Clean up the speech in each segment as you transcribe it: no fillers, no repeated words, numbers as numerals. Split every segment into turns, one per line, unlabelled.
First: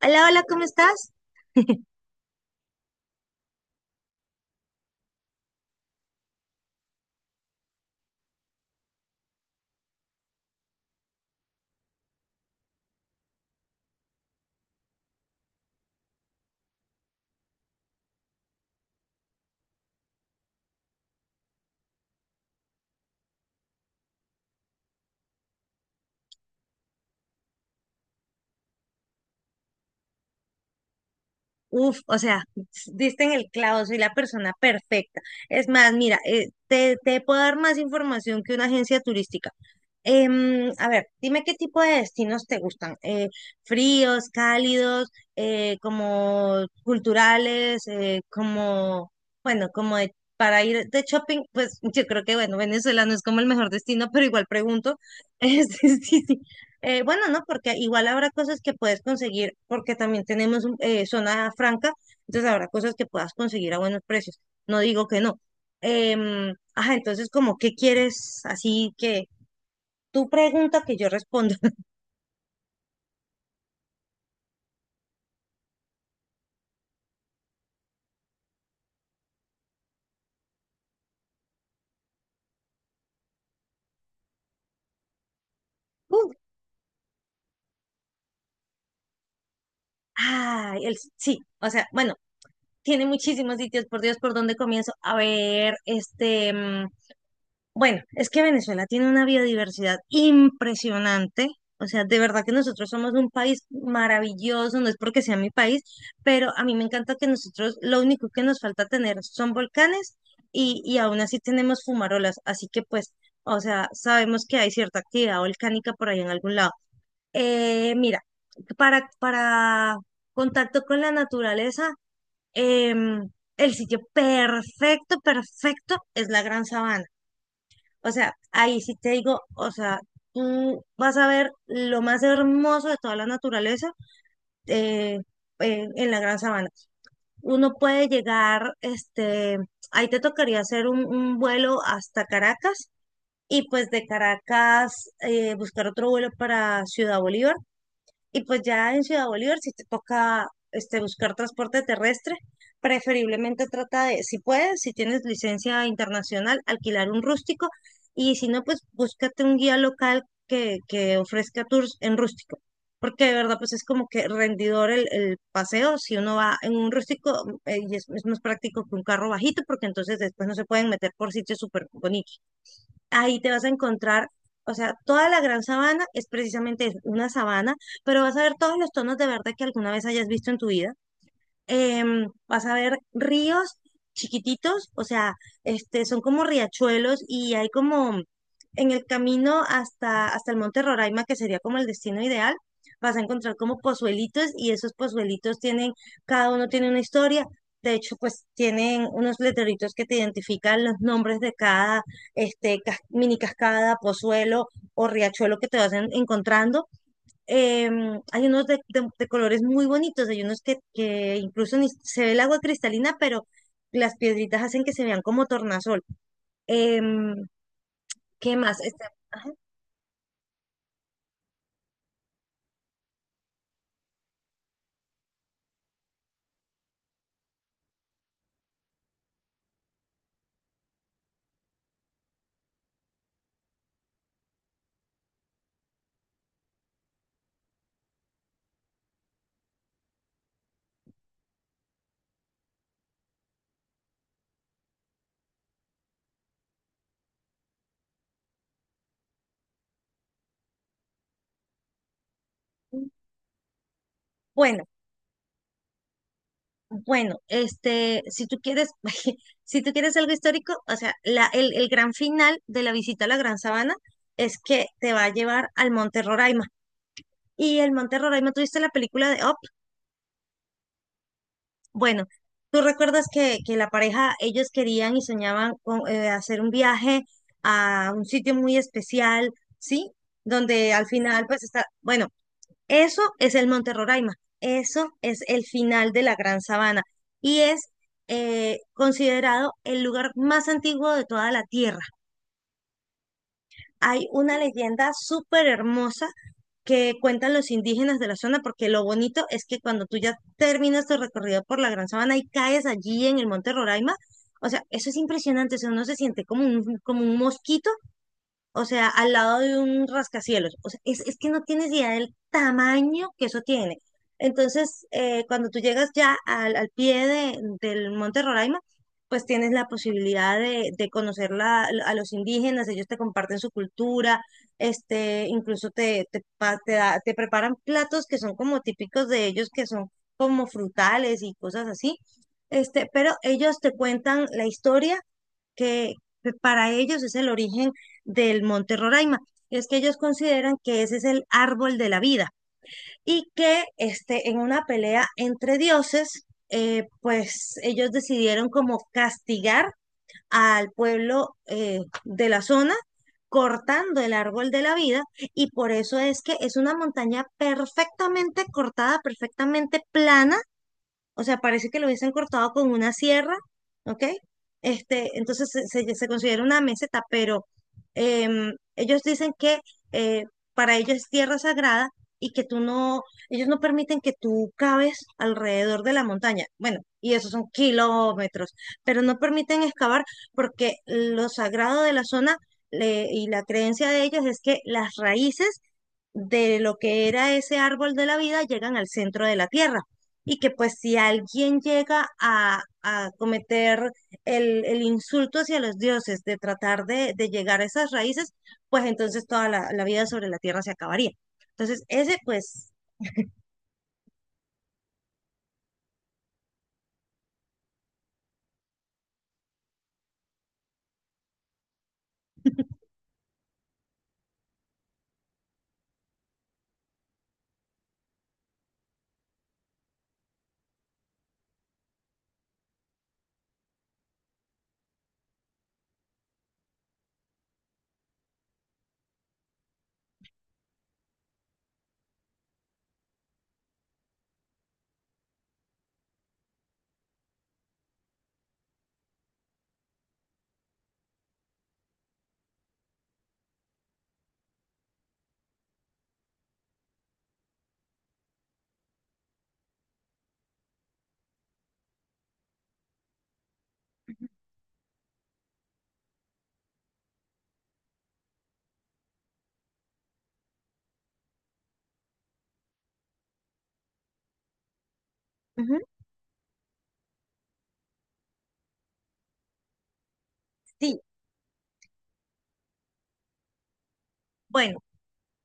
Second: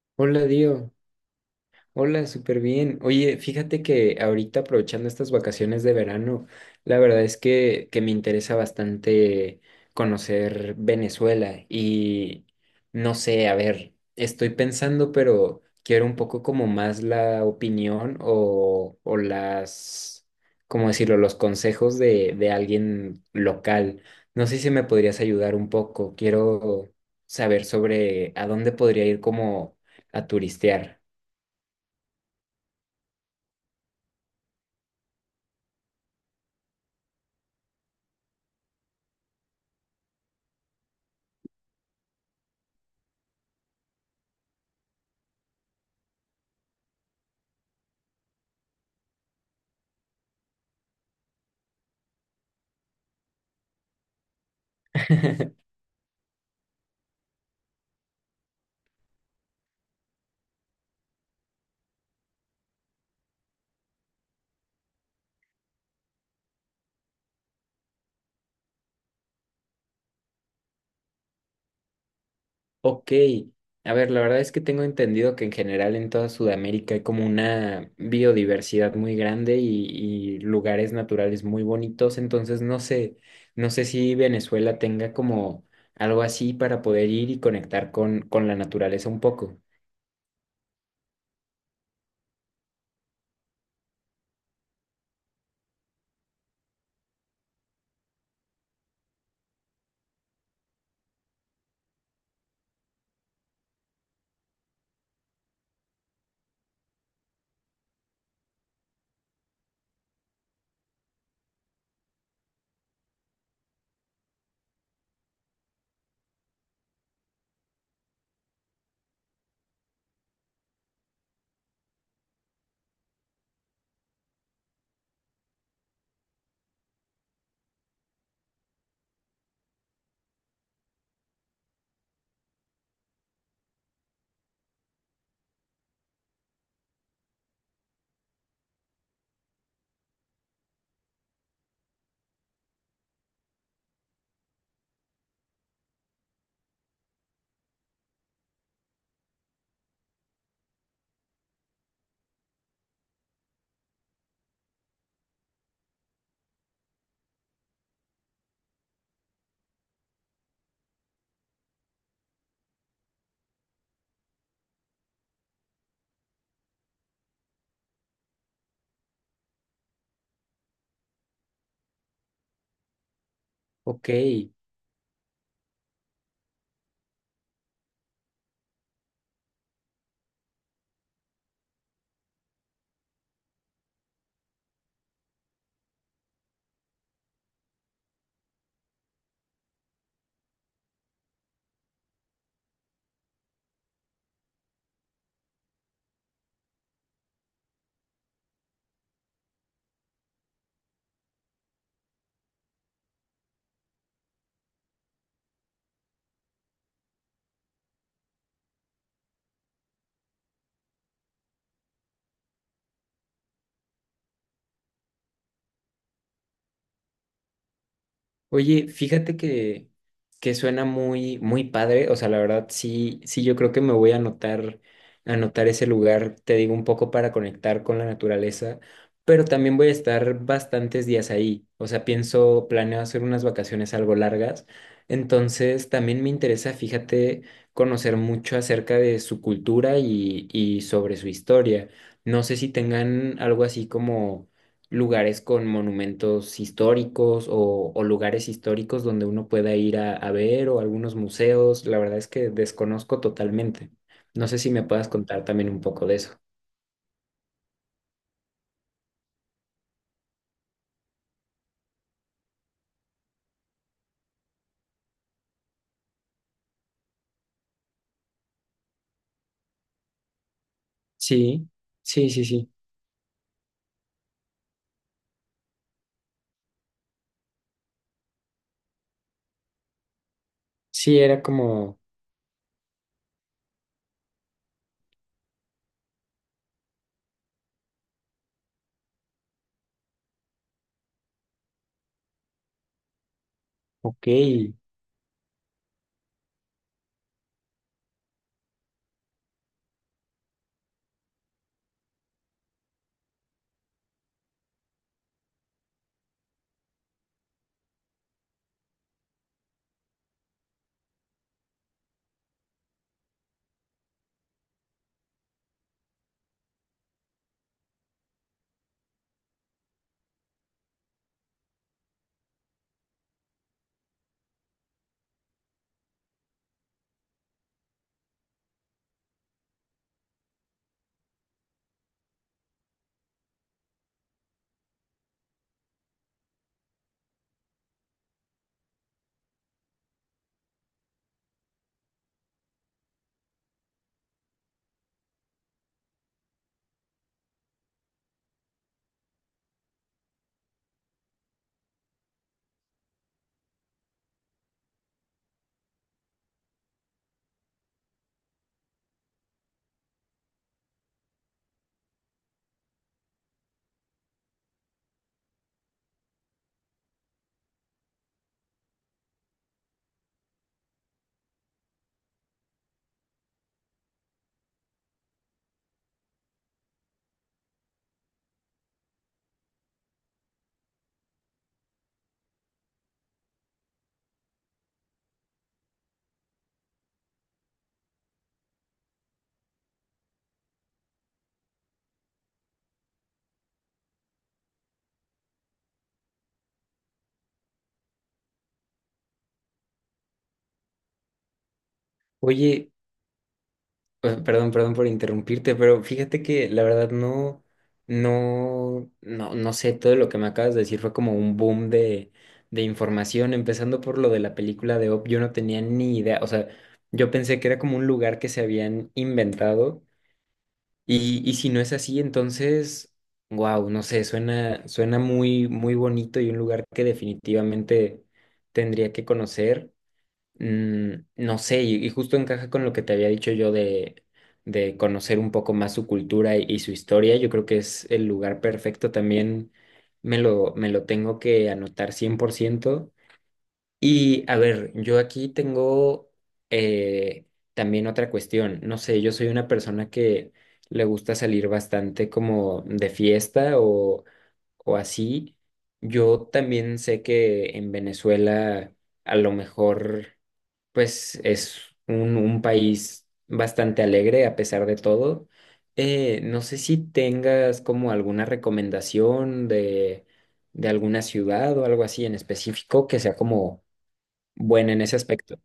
Hola, hola,
Hola,
¿cómo
Dios.
estás?
Hola, súper bien. Oye, fíjate que ahorita aprovechando estas vacaciones de verano, la verdad es que me interesa bastante conocer Venezuela y no sé, a ver, estoy pensando, pero quiero un poco como más la opinión o las, ¿cómo decirlo?, los consejos de alguien local. No sé si me podrías ayudar un poco. Quiero saber sobre a dónde podría ir como a turistear.
Uf, o sea, diste en el clavo, soy la persona perfecta. Es más, mira, te puedo dar más información que una agencia turística. A ver, dime qué tipo de destinos te gustan. Fríos, cálidos, como culturales, como, bueno, como para ir de shopping, pues yo creo que, bueno, Venezuela no es como el mejor destino, pero igual pregunto. Sí. Bueno, no, porque igual habrá cosas que puedes conseguir, porque también tenemos zona franca, entonces habrá cosas que puedas conseguir a buenos precios. No digo que no. Ajá, entonces, como, ¿qué quieres? Así que tú pregunta que yo respondo.
Ok, a ver, la verdad es que tengo entendido que en general en toda Sudamérica hay como una biodiversidad muy grande y lugares naturales muy bonitos, entonces no sé, no sé si Venezuela tenga como algo
Uh,
así para poder ir y conectar con la naturaleza un poco.
ay, sí, o sea, bueno, tiene muchísimos sitios, por Dios, ¿por dónde comienzo? A ver, bueno, es que Venezuela tiene una biodiversidad impresionante. O sea, de verdad que nosotros somos un país maravilloso, no es porque sea mi país, pero a mí me encanta que nosotros lo único que nos falta tener son volcanes y aún así tenemos fumarolas. Así que pues, o sea, sabemos que hay cierta actividad volcánica por ahí en algún lado. Mira, para contacto con la naturaleza, em, el sitio perfecto, perfecto es la Gran Sabana. O sea, ahí sí te digo, o sea, tú vas a ver lo más hermoso de toda la naturaleza, eh, en la Gran Sabana. Uno puede llegar, ahí te tocaría hacer un vuelo hasta Caracas y pues de Caracas buscar otro vuelo para Ciudad Bolívar y pues ya en Ciudad Bolívar, si te toca buscar transporte terrestre, preferiblemente trata de, si puedes, si tienes licencia internacional, alquilar un rústico y si no, pues búscate un guía local que ofrezca tours en rústico. Porque de verdad, pues es como que rendidor el paseo. Si uno va en un rústico, y es más práctico que un carro bajito, porque entonces después no se pueden meter por sitios súper bonitos. Ahí te vas a
Ok,
encontrar, o sea, toda la Gran Sabana es precisamente eso, una sabana, pero vas a ver todos los tonos de verde que alguna vez hayas visto en tu vida. Vas a ver ríos chiquititos, o sea, son como riachuelos y hay como en el camino hasta el Monte Roraima, que sería como el destino ideal. Vas a encontrar como pozuelitos y esos pozuelitos tienen, cada uno tiene una historia. De hecho, pues tienen unos letreritos que te identifican los nombres de cada mini cascada, pozuelo o riachuelo que te vas encontrando. Hay unos de colores muy bonitos, hay unos que incluso ni se ve el agua cristalina, pero las piedritas hacen que se vean como tornasol. Em, ¿Qué más?
oye,
Este,
fíjate
ajá,
que, suena muy, muy padre. O sea, la verdad, sí, sí, yo creo que me voy a anotar ese lugar, te digo, un poco para conectar con la naturaleza, pero también voy a estar bastantes días ahí. O sea, pienso, planeo hacer unas vacaciones algo largas. Entonces, también me interesa, fíjate, conocer mucho acerca de su cultura y sobre su historia. No sé si tengan algo así como lugares con monumentos históricos o lugares históricos donde uno pueda ir a ver o algunos museos. La verdad es que desconozco totalmente. No sé si me
Bueno,
puedas contar también un poco de eso.
bueno, si tú quieres algo histórico, o sea, el gran final de la visita a la Gran Sabana es que te va a llevar al Monte Roraima. Y el Monte Roraima, ¿tú viste la película de Up?
Sí,
Bueno,
sí, sí, sí.
tú recuerdas que la pareja, ellos querían y soñaban con hacer un viaje a un sitio muy especial, ¿sí? Donde al
Sí, era
final, pues está,
como,
bueno, eso es el Monte Roraima, eso es el final de la Gran Sabana y es considerado el lugar más antiguo de toda la Tierra.
ok,
Hay una leyenda súper hermosa que cuentan los indígenas de la zona, porque lo bonito es que cuando tú ya terminas tu recorrido por la Gran Sabana y caes allí en el Monte Roraima, o sea, eso es impresionante, o sea, uno se siente como un mosquito, o sea, al lado de un rascacielos. O sea, es que no tienes idea del tamaño que eso tiene. Entonces, cuando tú llegas ya al pie del Monte Roraima, pues tienes la posibilidad de conocer a los indígenas, ellos te comparten su cultura, incluso te, te, pa- te, da- te preparan platos que son como típicos de ellos, que son como frutales y cosas así. Pero ellos te cuentan la historia que que para ellos es el origen del Monte Roraima. Es que ellos consideran que ese es el árbol de la vida y que en una pelea entre dioses, pues ellos decidieron como castigar al pueblo de la zona cortando el árbol de la vida, y por eso es que es una montaña perfectamente cortada, perfectamente plana, o sea, parece que lo hubiesen cortado con una sierra, ¿ok? Entonces se considera una meseta, pero ellos dicen que eh, para ellos es tierra sagrada y que tú no, ellos no permiten que tú caves alrededor de la montaña. Bueno, y esos son kilómetros, pero no permiten excavar porque lo sagrado de la zona, y la creencia de ellos es que las raíces de lo que era ese árbol de la vida llegan al centro de la Tierra. Y que pues si alguien llega a cometer el insulto hacia los dioses, de tratar de llegar a esas raíces, pues entonces toda la vida sobre la Tierra se acabaría. Entonces, ese
oye,
pues,
pues, perdón, perdón por interrumpirte, pero fíjate que la verdad no, no, no, no sé, todo lo que me acabas de decir fue como un boom de información, empezando por lo de la película de Op, yo no tenía ni idea, o sea, yo pensé que era como un lugar que se habían inventado y si no es así, entonces, wow, no sé, suena muy, muy bonito y un lugar que definitivamente tendría que conocer. No sé, y justo encaja con lo que te había dicho yo de conocer un poco más su cultura y su historia. Yo creo que es el lugar perfecto también. Me lo tengo que anotar 100%. Y a ver, yo aquí tengo eh, también otra cuestión. No sé, yo soy una persona que le gusta salir bastante como de fiesta o así. Yo también sé que en Venezuela a lo mejor pues es un país bastante alegre a pesar de todo.
ujú,
No sé si tengas como alguna recomendación de
sí,
alguna ciudad o algo así en específico que sea como buena
bueno,
en ese aspecto.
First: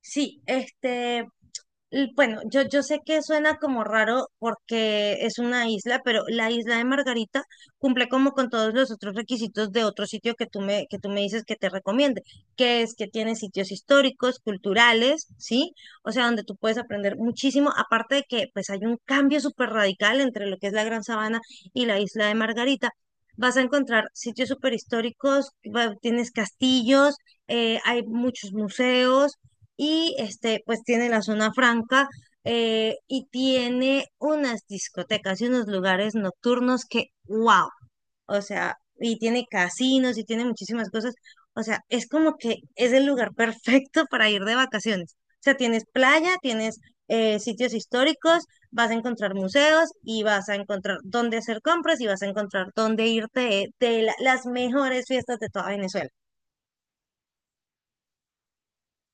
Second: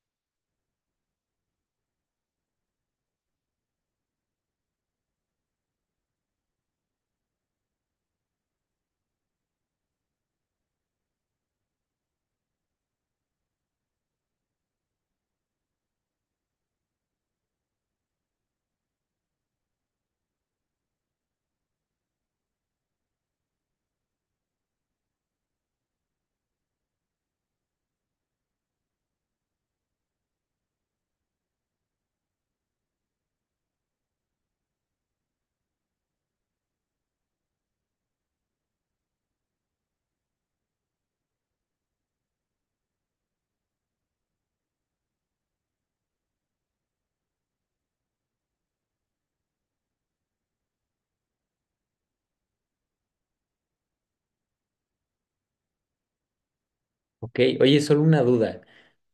sí, bueno, yo sé que suena como raro porque es una isla, pero la isla de Margarita cumple como con todos los otros requisitos de otro sitio que tú me dices que te recomiende, que es que tiene sitios históricos, culturales, ¿sí? O sea, donde tú puedes aprender muchísimo, aparte de que pues hay un cambio súper radical entre lo que es la Gran Sabana y la isla de Margarita. Vas a encontrar sitios súper históricos, tienes castillos, hay muchos museos y pues tiene la zona franca, y tiene unas discotecas y unos lugares nocturnos que, wow, o sea, y tiene casinos y tiene muchísimas cosas, o sea, es como que es el lugar perfecto para ir de vacaciones. O sea, tienes playa, tienes, sitios históricos, vas a encontrar museos y vas a encontrar dónde hacer compras y vas a encontrar dónde irte de las mejores fiestas de toda Venezuela.
Ok, oye, solo una duda.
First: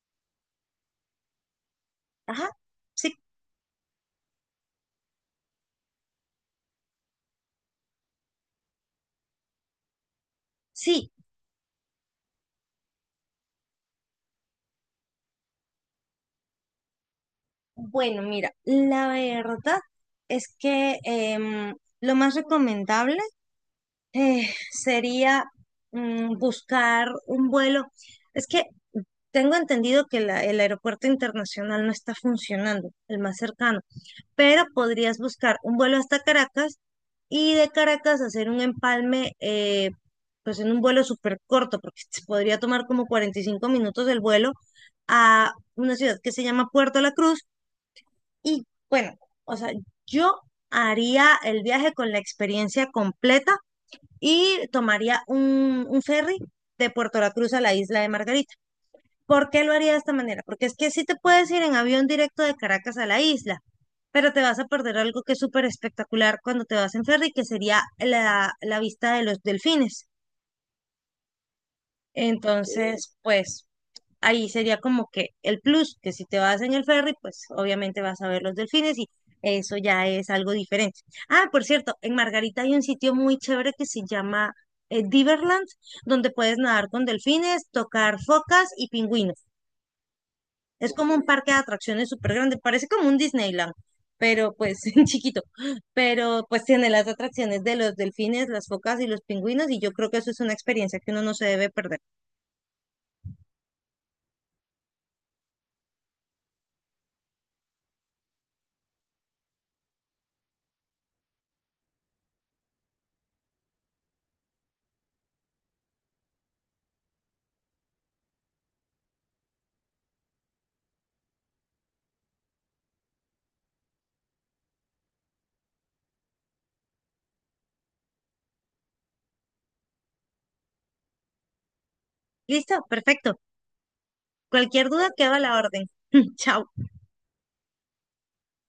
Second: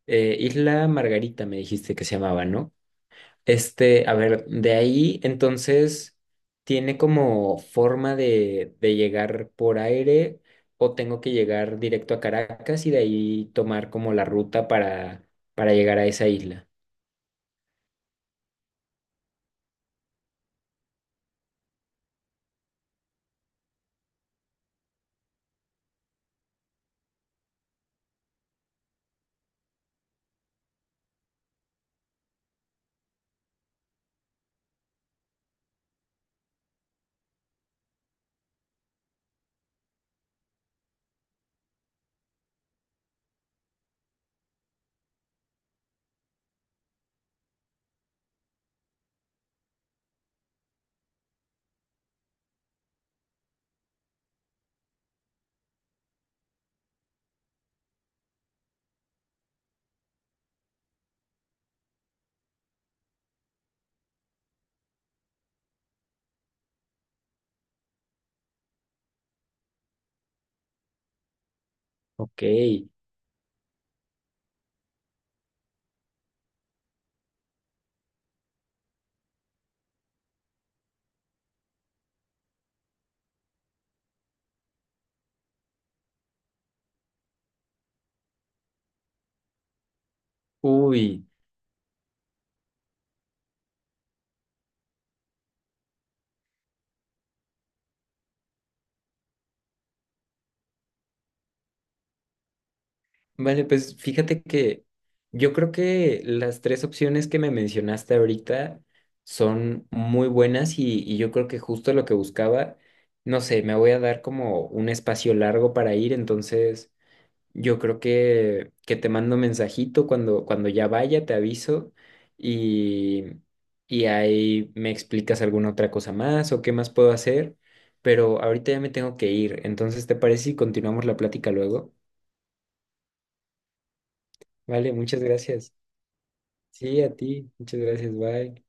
Isla Margarita me dijiste que se llamaba,
Ajá,
¿no?
sí,
Este, a ver, de ahí entonces tiene como forma de llegar por aire o
sí.
tengo que llegar directo a Caracas y de ahí tomar como la ruta para llegar a esa isla.
Bueno, mira, la verdad es que lo más recomendable sería buscar un vuelo. Es que tengo entendido que el aeropuerto internacional no está funcionando, el más cercano, pero podrías buscar un vuelo hasta Caracas y de Caracas hacer un empalme, pues en un vuelo súper corto, porque se podría tomar como 45 minutos el vuelo a una ciudad que se llama Puerto La Cruz. Y bueno, o sea, yo haría el viaje con la experiencia completa y tomaría un ferry de Puerto La Cruz a la isla de Margarita. ¿Por qué lo haría de esta manera? Porque es que sí te puedes ir en avión directo de Caracas a la isla, pero te vas a perder algo que es súper espectacular cuando te vas en ferry, que sería la vista de los delfines. Eh,
Ok.
Entonces, pues ahí sería como que el plus, que si te vas en el ferry, pues obviamente vas a ver los delfines y eso ya es algo diferente. Ah, por cierto, en Margarita hay un sitio muy chévere que se llama Diverland, donde puedes nadar con delfines, tocar focas y pingüinos. Es como un
Uy,
parque de atracciones súper grande, parece como un Disneyland, pero pues chiquito, pero pues tiene las atracciones de los delfines, las focas y los pingüinos, y yo creo que eso es una experiencia que uno no se debe perder.
vale, pues fíjate que yo creo que las tres opciones que me mencionaste ahorita son muy buenas y yo creo que justo lo que buscaba, no sé, me voy a dar como un espacio largo para ir, entonces... Yo creo que, te mando mensajito cuando ya vaya, te aviso y, y ahí me explicas alguna otra cosa más o qué más puedo hacer, pero ahorita ya me tengo que ir, entonces ¿te parece si continuamos la plática luego?
Listo, perfecto. Cualquier
Vale,
duda
muchas
queda a la
gracias.
orden. Chao.
Sí, a ti, muchas gracias, bye.